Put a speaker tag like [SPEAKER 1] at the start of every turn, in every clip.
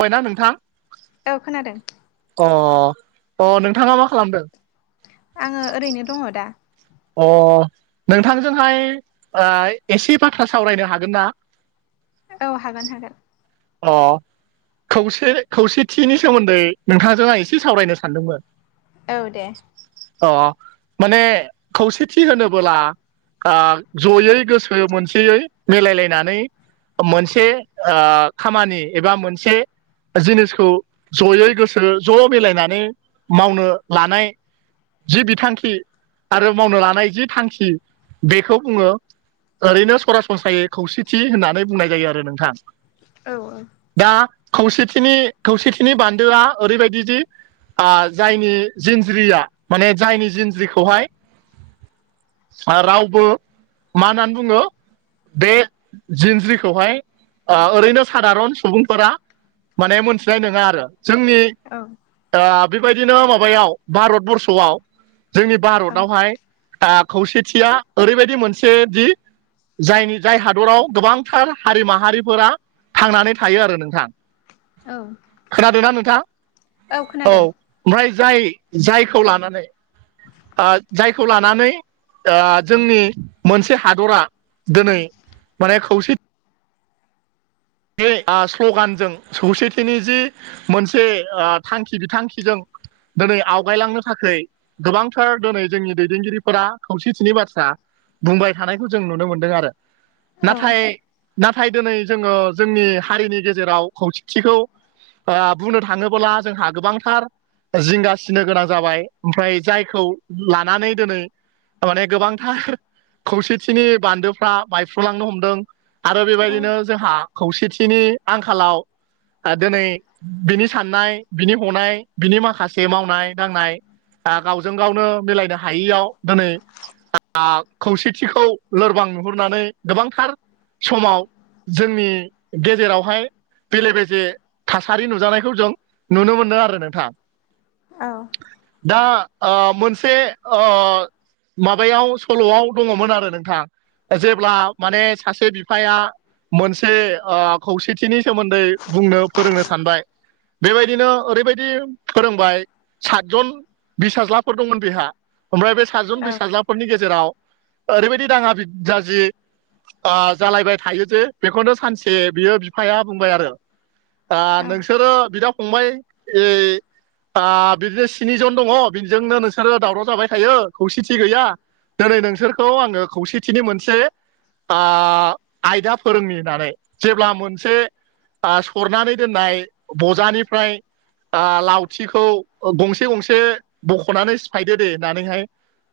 [SPEAKER 1] अय ना नोंथां
[SPEAKER 2] औ खोनादों।
[SPEAKER 1] अ अ नोंथाङा मा खालामदों?
[SPEAKER 2] आङो ओरैनो दङ दा
[SPEAKER 1] अ नोंथांजोंहाय ओ एसे बाथ्रा सावरायनो हागोन ना?
[SPEAKER 2] औ हागोन हागोन
[SPEAKER 1] अ खावसे खौसेथिनि सोमोन्दै नोंथांजों आं एसे सावरायनो सानदोंमोन
[SPEAKER 2] औ दे
[SPEAKER 1] अ माने खौसेथि होनोबोला आ ज'यै गोसो मोनसेयै मिलायलायनानै ओ मोनसे ओ खामानि एबा मोनसे ओ जिनिसखौ ज'यै गोसो ज' मिलायनानै मावनो लानाय जि बिथांखि आरो मावनो लानाय जि थांखि बेखौ बुङो ओरैनो सरासनस्रायै खौसेथि होननानै बुंनाय जायो आरो नोंथां।
[SPEAKER 2] औ ओ
[SPEAKER 1] दा खौसेथिनि खौसेथिनि बान्दोआ ओरैबायदि जि आ जायनि जिन्ज्रिया माने जायनि जिन्ज्रिखौहाय ओ रावबो मा होननानै बुङो बे जिनज्रिखौहाय ओ ओरैनो सादारन सुबुंफोरा माने मोनथिनाय नोङा आरो जोंनि
[SPEAKER 2] औ
[SPEAKER 1] ओ बेबायदिनो माबायाव भारतबर्षआव जोंनि
[SPEAKER 2] औ
[SPEAKER 1] भारतावहाय ओ खौसेथिया ओरैबायदि मोनसे दि जायनि जाय हादराव गोबांथार हारि माहारिफोरा थांनानै थायो आरो नोंथां
[SPEAKER 2] औ
[SPEAKER 1] खोनादों ना नोंथां औ ओमफ्राय जाय जायखौ लानानै ओ जाय खौ लानानै ओ जोंनि मोनसे हादरा दिनै माने खौसेथि बे स्ल'गानजों खौसेथिनि जि मोनसे थांखि बिथां थांखिजों दिनै आवगायलांनो थाखौय गोबांथार दिनै जोंनि दैदेनगिरिफोरा खौसेथिनि बाथ्रा बुंबाय थानायखौ जों नुनो मोनदों आरो
[SPEAKER 2] औ
[SPEAKER 1] नाथाय नाथाय दिनै जोङो जोंनि हारिनि गेजेराव खौसेथिखौ बुंनो थाङोब्ला जोंहा गोबांथार जिंगासिनो गोनां जाबाय ओमफ्राय जायखौ लानानै दिनै थार माने गोबांथार खौसेथिनि बान्दोफ्रा बायफ्रुलांनो हमदों आरो
[SPEAKER 2] औ
[SPEAKER 1] बेबायदिनो जोंहा खौसेथिनि आंखालाव आरो दिनै बिनि साननाय बिनि हनाय बिनि माखासे मावनाय- दांनाय गावजों -गावनो मिलायनो हायियाव दिनै खौसेथिखौ लोरबां नुहुरनानै गोबांथार समाव जोंनि गेजेरावहाय बेले -बेजे थासारि नुजानायखौ जों नुनो मोनदों आरो नोंथां।
[SPEAKER 2] औ
[SPEAKER 1] दा ओ मोनसेओ माबायाव सल'आव दङमोन आरो नोंथाङा जेब्ला माने सासे बिफाया मोनसे- खौसेथिनि सोमोन्दै बुंनो फोरोंनो सानबाय। बेबायदिनो ओरैबायदि फोरोंबाय सातजन बिसाज्लाफोर दंमोन बेहा ओमफ्राय बे सातजन बिसाज्लाफोर फोर नि गेजेराव ओरैबायदि दाङााजि, जालायबाय थायो जे बेखौनो सानसे ए बियो बिफाया बुंबाय आरो
[SPEAKER 2] औ
[SPEAKER 1] नोंसोरो बिदा फंबाय ए ओ बिदिनो स्नि जन दङ बिजोंनो नोंसोरो दावराव जाबाय थायो खौसेथि गैया दिनै नोंसोरखौ आङो खौसेथिनि मोनसे आयदा फोरोंनि होननानै। जेब्ला मोनसे सरनानै दोननाय बजानिफ्राय ओ लावथिखौ गंसे गंसे बख'नानै सिफायदो दे होननानैहाय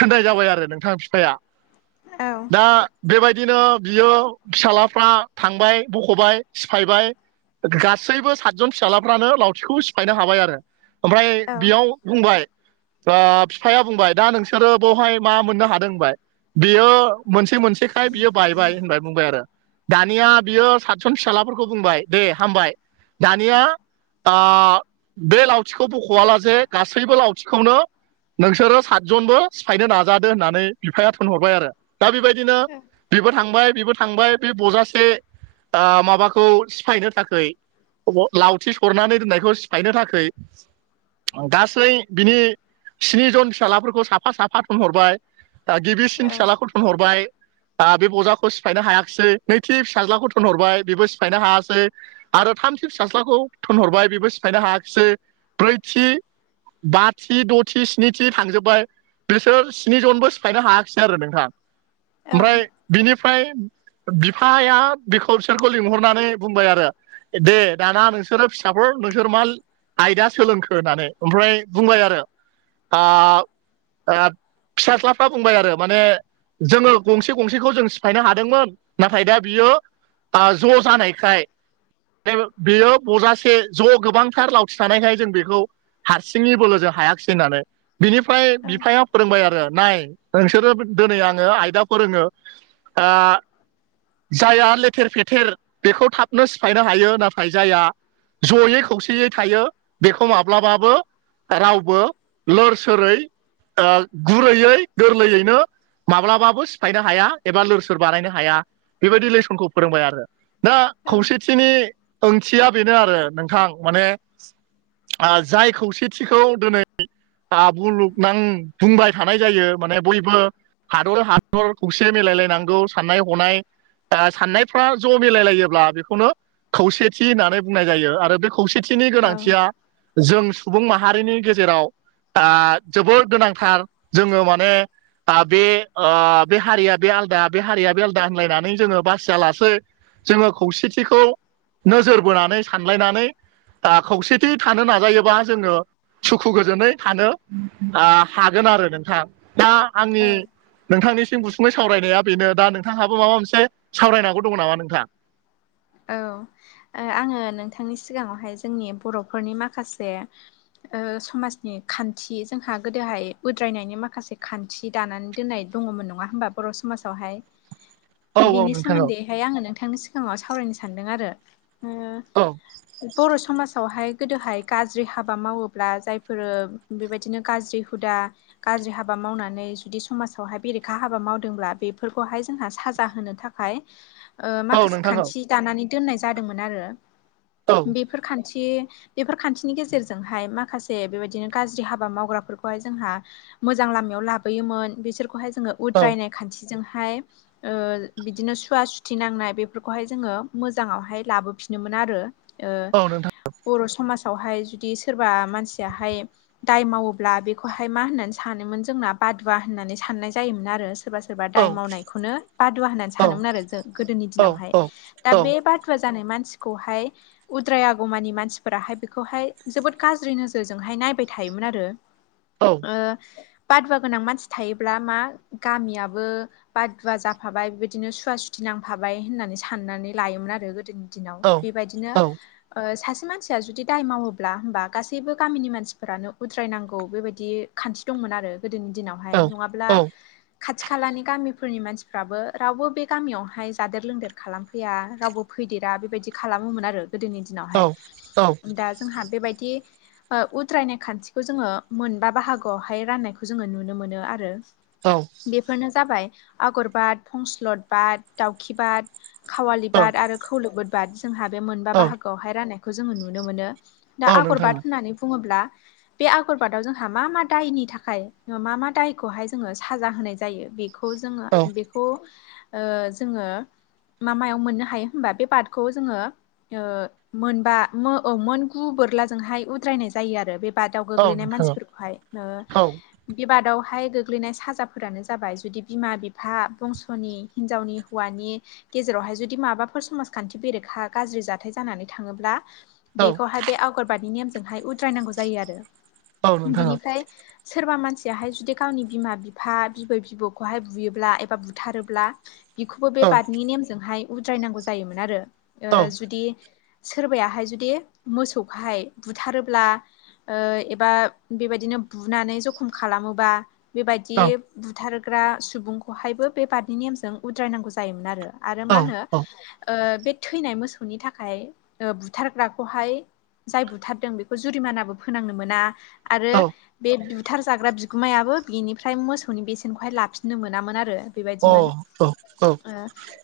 [SPEAKER 1] थोननाय जाबाय आरो नोंथां बिफाया
[SPEAKER 2] औ
[SPEAKER 1] ओ बेबायदिनो बियो फिसाजलाफ्रा थांबाय बख'बाय सिफायबाय गासैबो सातजन फिसाजलाफ्रानो लावथिखौ सिफायनो हाबाय आरो ओमफ्राय बेयाव बुंबाय ओ बिफाया बुंबाय दा नोंसोरो बेवहाय मा मोननो हादों होनबाय बियो मोनसे मोनसेखाय बियो बायबाय होननानै बुंबाय आरो दानिया बियो सातसन फिसााजलाफोरखौ बुंबाय दे हामबाय दानिया ओ बे लावथिखौ बख'वला जे गासैबो लावथिखौनो नोंसोरो सातजनबो सिफायनो नाजादो होननानै बिफाया थोनहरबाय आरो दा बेबायदिनो बेबो थांबाय बेबो थांबाय बे बजासे ओ माबाखौ सिफायनो थाखाय। लावथि सरनानै दोननायखौ सिफायनो थाखाय। गासै बिनि स्नि जन फिसााजलाफोरखौ साफा साफा थनहरबाय ओ गिबिसिन फिसााजलाखौथन हरबाय दा बे बजाखौ सिफायनो हायाखिसै नै नै थि फिसाज्लाखौ थोननहरबाय बेबो सिफायनो हायासै आरो थामथि फिसाज्लाखौ थिनहरबाय बेबो सिफायनो हायाखिसै ब्रैथि बाथि, दथि, स्निथि थांजोब्बाय बिसोर स्नि जनबो सिफायनो हायाखिसै। आरो नोंथाङां ओमफ्राय बिनिफ्राय बिफाया बिसोरखौ लिंहरनानै बुंबाय आरो दे दाना नोंसोरो फिसाफोर नोंसोर मा आयदा सोलोंखो होननानै ओमफ्राय बुंबाय आरो [unintelligible] फिसाज्लाफ्रा बुंबाय आरो माने जोङो गंसे गंसेखौ जों सिफायनो हादोंमोन नाथाय दा बियो ज' जानायखाय बेयो बजासे ज' गोबांथार लावथि थानायखाय जों बेखौ हारसिङै बोलोजों हायाखिसै होननानै बिनिफ्राय
[SPEAKER 2] औ
[SPEAKER 1] बिफाया फोरोंबाय आरो नाय नोंसोरो दिनै आङो आयदा फोरोङो ओ जायाया लेथेर फेथेर बेखौ थाबनो सिफायनो हायो नाथाय जायहा ज'यै खौसेयै थायो बेखौ माब्लाबाबो रावबो लोर सोरै ओ गुरैयै गोरलैयैनो माब्लाबाबो सिफायनो हाया एबा लोर सोर बानायनो हाया। बेबायदि लेसनखौ फोरोंबाय आरो दा
[SPEAKER 2] औ औ
[SPEAKER 1] खौसेथिनि ओंथिया बेनो आरो नोंथां माने जाय खौसेथिखौ दिनै [unintelligible] बुंबाय थानाय जायो माने बयबो हादर हादर खौसे मिलायलायनांगौ साननाय हनाय ओ साननायफ्रा ज' मिलायलायोब्ला बेखौनो खौसेथि होननानै बुंनाय जायो आरो बे खौसेथि नि गोनांथिया जों सुबुं माहारिनि गेजेराव आ जोबोर गोनांथार जोङो माने आ बे ओ बे हारिया बे आलदा बे हारिया बे आलदा होनलायना [unintelligible] बासिया लासै जोङो खौसेथिखौ नोजोर बोनानै सानलायनानै खौसेथि थानो नाजायोबा जोङो सुखु गोजोनै थानो ओ हागोन आरो नोंथां दा आंनि नोंथांनिसिम गुसुंङै सावरायनाया बेनो दा नोंथांहाबो माबा मोनसे सावरायनांगौ दङ नामा नोंथाङां?
[SPEAKER 2] औ आङो नोंथांनि सिगाङावहाय जोंनि बर'फोरनि माखासे ओ समाज खान्थि जोंहा गोदोहाय उद्रायनायनि माखासे खान्थि थि दानानै दोननाय दङमोन नङा होमबा बर' समाजावहाय
[SPEAKER 1] औ औ
[SPEAKER 2] बिनि
[SPEAKER 1] नोंथां औ
[SPEAKER 2] सोमोन्दैहाय आङो नोंथांनि सिगाङाव सावरायनो सानदों आरो
[SPEAKER 1] औ
[SPEAKER 2] बर' समाज फ्रावहाय गोदोहाय गाज्रि हाबा मावोब्ला जायफोरो बेबायदिनो गाज्रि हुदा गाज्रि हाबा मावनानै जुदि समाजावहाय बेरेखा हाबा मावदोंब्ला बेफोरखौहाय जोंहा साजा होनो थाखाय
[SPEAKER 1] औ
[SPEAKER 2] माखासे
[SPEAKER 1] नोंथां औ
[SPEAKER 2] खाथ्नि दानानै दोननाय जादोंमोन आरो बेफोर खान थि बेफोर खान्थिनि गेजेरजोंहाय माखासे बेबायदिनो गाज्रि हाबा मावग्राफोरखौहाय जोंहा मोजां लामायाव लाबोयोमोन बिसोरखौहाय जोङो
[SPEAKER 1] औ
[SPEAKER 2] उद्रायनाय खान्थिजोंहाय बिदिनो सुवा सुथि नांनाय बे खौहाय जोङो मोजाङावहाय लाबोफिनोमोन आरो
[SPEAKER 1] औ नोंथां
[SPEAKER 2] बर' समाजावहाय जुदि सोरबा मानसियाहाय दाय मावोब्ला बेखौहाय मा होननानै सानोमोन जोंना बादुवा होननानै साननाय जायोमोन आरो सोरबा सोरबा
[SPEAKER 1] औ
[SPEAKER 2] दाय मावनायखौनो बादुवा होननानै
[SPEAKER 1] औ
[SPEAKER 2] सानोमोन आरो जों गोदोनि
[SPEAKER 1] औ
[SPEAKER 2] दिनावहाय दा
[SPEAKER 1] औ
[SPEAKER 2] बे बादुवा जानाय मानसिखौहाय उद्रायागमानि मानसिफोराहाय बेखौहाय जोबोद गाज्रि नोजोरजोंहाय नायबाय थायोमोन आरो [inaudible]
[SPEAKER 1] औ
[SPEAKER 2] बादुवा गोनां मानसि थायोब्ला मा गामियाबो बादुवा जाफाबाय बिबायदिनो सुवा सुथि नांफाबाय होननानै साननानै लायोमोन आरो गोदोनि दिनाव
[SPEAKER 1] औ
[SPEAKER 2] बेबायदिनो सासे मानसिया जुदि दाय मावोब्ला होमबा गासैबो गामिनि मानसिफोरानो उद्रायनांगौ बेबायदि खान्थि दंमोन आरो गोदोनि दिनावहाय नङाब्ला खाथि खालानि गामिफोरनि मानसिफ्राबो रावबो बे गामियावहाय जादेर लोंदेर खालामफैया रावबो फैदेरा बेबायदि खालामोमोन आरो गोदोनि दिनावहाय दा जोंहा बेबायदि उद्रायनाय खान्थिखौ जोङो मोनबा बाहागोआवहाय राननायखौ जोङो नुनो मोनो आरो।
[SPEAKER 1] औ।
[SPEAKER 2] बेफोरनो जाबाय आगर बाद, फंस्लद बाद, दाउखि बाद, खावालि
[SPEAKER 1] औ
[SPEAKER 2] बाद, आरो खौलो बद, जोंहा बे मोनबा बाहागोआवहाय राननायखौ जोङो नुनो मोनो। दा
[SPEAKER 1] औ
[SPEAKER 2] आगर
[SPEAKER 1] नोंथां
[SPEAKER 2] बाद होननानै बुङोब्ला बे आगरबादाव जोंहा मा मा दायनि थाखाय मा मा दायखौहाय जोङो साजा होनाय जायो, बे खौ जोङो
[SPEAKER 1] औ
[SPEAKER 2] बेखौ जोङो। मा मायाव मोननो हायो होनबा बे बादखौ जोङो मोनबा औ मोन गु बोरलाजोंहाय उद्रायनाय जायो आरो बे बा दाव
[SPEAKER 1] औ
[SPEAKER 2] गोग्लैनाय
[SPEAKER 1] नोंथां
[SPEAKER 2] मानसिफोरखौहाय ओ
[SPEAKER 1] औ
[SPEAKER 2] बेबादावहाय गोग्लैनाय साजाफोरानो जाबाय जुदि बिमा बिफा बंस'नि हिनजावनि हौवानि गेजेरावहाय जुदि माबाफोर समाजखान्थि बेरेखा गाज्रि जाथाय जानानै थाङोब्ला।
[SPEAKER 1] औ
[SPEAKER 2] बेखौहाय बे आवगरबादनि नेमजोंहाय उद्रायनांगौ जायो आरो।
[SPEAKER 1] औ नोंथां
[SPEAKER 2] बिनिफ्राय सोरबा मानसियाहाय जुदि गावनि बिमा बिफा बिबै बिबौखौहाय बुयोब्ला एबा बुथारोब्ला बिखौबो बे
[SPEAKER 1] औ
[SPEAKER 2] बारादनि नेमजोंहाय उद्रायनांगौ जायोमोन आरो।
[SPEAKER 1] औ
[SPEAKER 2] ओ
[SPEAKER 1] अ औ
[SPEAKER 2] जुदि सोरबायाहाय जुदि मोसौखौहाय बुथारोब्ला ओ एबा बेबायदिनो बुनानै जखम खालामोबा बेबायदि बुथारग्रा सुबुंखौहायबो बे बारनि नेमजों उद्रायनांगौ जायोमोन आरो। आरो मा होनो
[SPEAKER 1] औ
[SPEAKER 2] बे थैनाय मोसौनि थाखाय बुथारग्राखौहाय जाय बुथारदों बेखौ जुरिमानाबो फोनांनो मोना आरो बे बुथार जाग्रा बि गुमायाबो बिनिफ्राय मोसौनि बेसेनखौहाय लाफिननो मोनामोन आरो बेबायदिमोन। ओ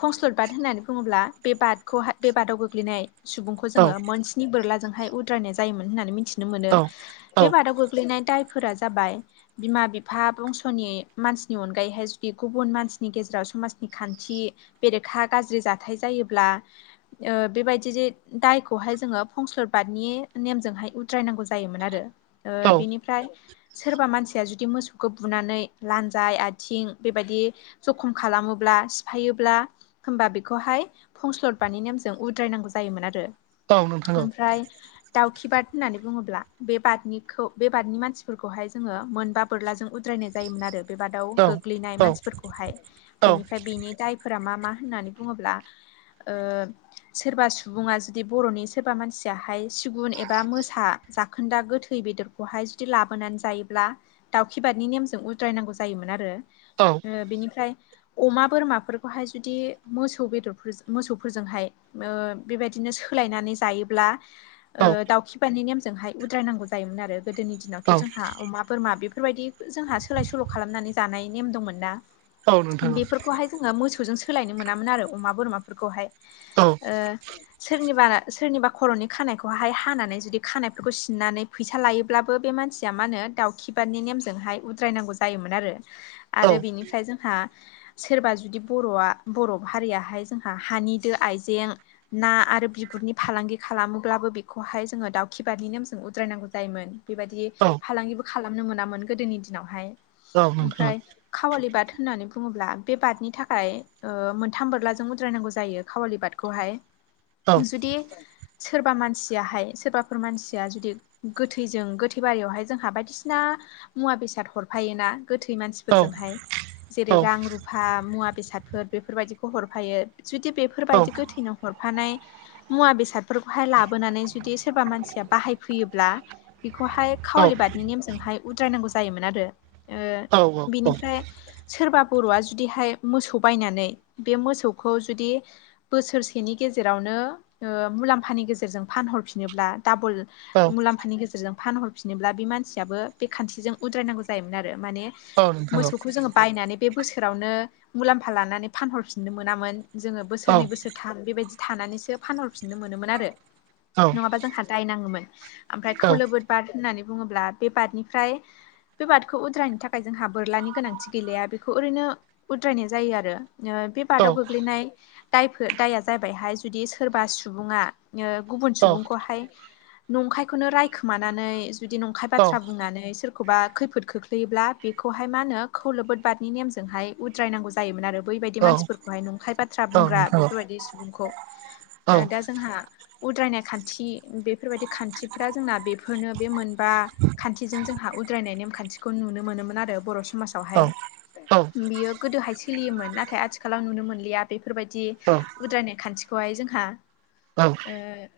[SPEAKER 2] फंस्लद बाद होननानै बुङोब्ला बे बादखौहाय बे बादाव गोग्लैनाय सुबुंखौ जोङो मोनस्नि बोरलाजोंहाय उद्रायनाय जायोमोन होननानै मिथि ननो मोनो।
[SPEAKER 1] औ
[SPEAKER 2] बे बादाव गोग्लैनाय दायफोरा जाबाय बिमा बिफा बंस'नि मानसिनि अनगायैहाय जुदि गुबुन मानसिनि गेजेराव समाज नि खान्थि बेरेखा गाज्रि जाथाय जायोब्ला बेबायदि दायखौहाय जोङो फंसलर बादनि नेमजोंहाय उद्रायनांगौ जायोमोन आरो।
[SPEAKER 1] औ
[SPEAKER 2] बेनिफ्राय सोरबा मानसिया जुदि मोसौ [unintelligible] बुनानै लजाय आथिं बेबादि जखम खालामो ब्ला सिफायोब्ला होमबा बेखौहाय फंस्लदबानि नेमजों उद्रायनांगौ जायोमोन आरो।
[SPEAKER 1] औ नोंथां
[SPEAKER 2] ओमफ्राय दाउखि बाद होननानै बुङोब्ला बे बादनिखौ बे बादनि मानसिफोरखौहाय जोङो मोनबा बोरलाजों उद्रायनाय जायोमोन आरो बेबादाव
[SPEAKER 1] औ
[SPEAKER 2] गोग्लैनाय मानसिफोरखौहाय बेनिफ्राय बिनि दायफोरा मा मा होननानै बुङोब्ला ओ सोरबा सुबुङा जुदि बर'नि सोरबा मानसियाहाय सिगुन एबा मोसा जाखोन्दा गोथै बेदरखौहाय जुदि लाबोनानै जायोब्ला दावखि बादनि नेमजों उद्रायनांगौ जायोमोन आरो।
[SPEAKER 1] औ।
[SPEAKER 2] बेनिफ्राय अमा बोरमाफोर खौहाय जुदि मोसौ बेदरफोर मोसौफोर जोंहाय बेबायदिनो सोलायनानै जायोब्ला
[SPEAKER 1] औ
[SPEAKER 2] ओ दाउखिबारानि नेमजोंहाय उद्रायनांगौ जायोमोन आरो गोदोनि दिनावथ'
[SPEAKER 1] औ
[SPEAKER 2] जोंहा अमा बोरमा बे फोरबायदि जोंहा सोलाय सोल' खालामनानै जानाय नेम दंमोन ना।
[SPEAKER 1] औ नोंथां
[SPEAKER 2] बेफोरखौहाय जोङो मोसौजों सोलायनो मोनामोन आरो अमा बोरमाफोरखौहाय
[SPEAKER 1] औ
[SPEAKER 2] ओ सोरनिबा सोरनिबा खर'नि खानायखौहहाय हानानै जुदि खानायफोरखौ सिननानै फैसा लायोब्ला बे मानसिया मा होनो दाउखि बारनि नेमजोंहाय उद्रायनांगौ जायोमोन आरो।
[SPEAKER 1] औ
[SPEAKER 2] आरो बिनिफ्राय जोंहा सोरबा जुदि बर'आ बर' हारियाहाय जोंहा हानिदो आइजें ना आरो बिगुरनि फालांगि खालामोब्लाबो बेखौहाय जोङो दाउखि बारनि नेम जों उद्रायनांगौ जायोमोन। बेबायदि
[SPEAKER 1] औ
[SPEAKER 2] फालांगिबो खालामनो मोनामोन गोदोनि दिनावहाय
[SPEAKER 1] औ नोंथां
[SPEAKER 2] ओमफ्राय खावालि बाद होननानै बुङोब्ला बे बादनि थाखाय मोनथाम बोरलाजों उद्रायनांगौ जायो खावालि बादखौहाय।
[SPEAKER 1] औ नोंथां औ
[SPEAKER 2] जुदि सोरबा मानसियाहाय सोरबाफोर मानसिया जुदि गोथैजों गोथै बारियावहाय जोंहा बायदिसिना मुवा बेसाद हरफायोोना गोथै मानसि फोरजोंहाय जेरै रां रुफा मुवा बेसादफोर बेफोरबायदिखौ हरफायो जुदि बेफोरबायदि गोथैनाव हरफानाय मुवा बेसादफोरखौहाय लाबोनानै जुदि सोरबा मानसिया बाहायफैयोब्ला बेखौहाय खावालि बादनि नेमजोंहाय उद्रायनांगौ जायोमोन आरो ओ
[SPEAKER 1] औ औ नोंथां
[SPEAKER 2] बिनिफ्राय सोरबा बर'आ जुदिहाय मोसौ बायनानै बे मोसौखौ जुदि बोसोरसेनि गेजेरावनो मुलाम्फानि गेजेरजों फानहरफिनोब्ला डाबोल मुलाम्फानि गेजेरजों फानहरफिनोब्ला बे मानसियाबो बे खान्थिजों उद्रायनांगौ जायोमोन आरो माने
[SPEAKER 1] औ
[SPEAKER 2] मोसौखौ जोङो बायनानै बे बोसोरावनो मुलाम्फा लानानै फानहरफिननो मोनामोन जोङो बोसोरनै बोसोर थाम बेबायदि थानानैसो फानहरफिननो मोनोमोन आरो।
[SPEAKER 1] औ
[SPEAKER 2] नङाबा जोंहा दाय नाङोमोन ओमफ्राय खौलोबोद बाद होननानै बुङोब्ला बे बादनिफ्राय बे बादखौ उद्रायानि थाखाय जोंहा बोरलानि गोनांथि गैेलाया बेखौ ओरैनो उद्रायनाय जायो आरो। ओ बे बादाव गोग्लैनाय दायफो दाया जाबायहाय जुदि सोरबा सुबुङा गुबुन सुबुंखौहाय नंखायखौनो रायखोमानानै जुदि नंखाय बाथ्रा बुंनानै सोर एबा खैफोद खोख्लैयोब्ला बेखौहाय मा होनो खौलोबोद बादनि नेमजोंहाय उद द्रायनांगौ जायोमोन आरो बैबायदि मानसिफोरखौहाय नंखाय बाथ्रा बुंग्रा बेफोरबायदि सुबुंखौ। ओ दा जोंहा उद्रायनाय खान्थि बेफोरबायाददि खान्थिफोरा जोंना बे - बेफोरनो बे मोनबा खान्थिजों जोंहा उद्रायनाय नेमखान्थिखौ नुनो मोनोमोन आरो बर' समाज आवहाय बियो गोदोहाय सोलियोमोन नाथाय आथिखालाव नुनो मोनलिया। बेफोरबायदि उद्रायनाय खान्थिखौहाय जोंहा।
[SPEAKER 1] औ
[SPEAKER 2] ओ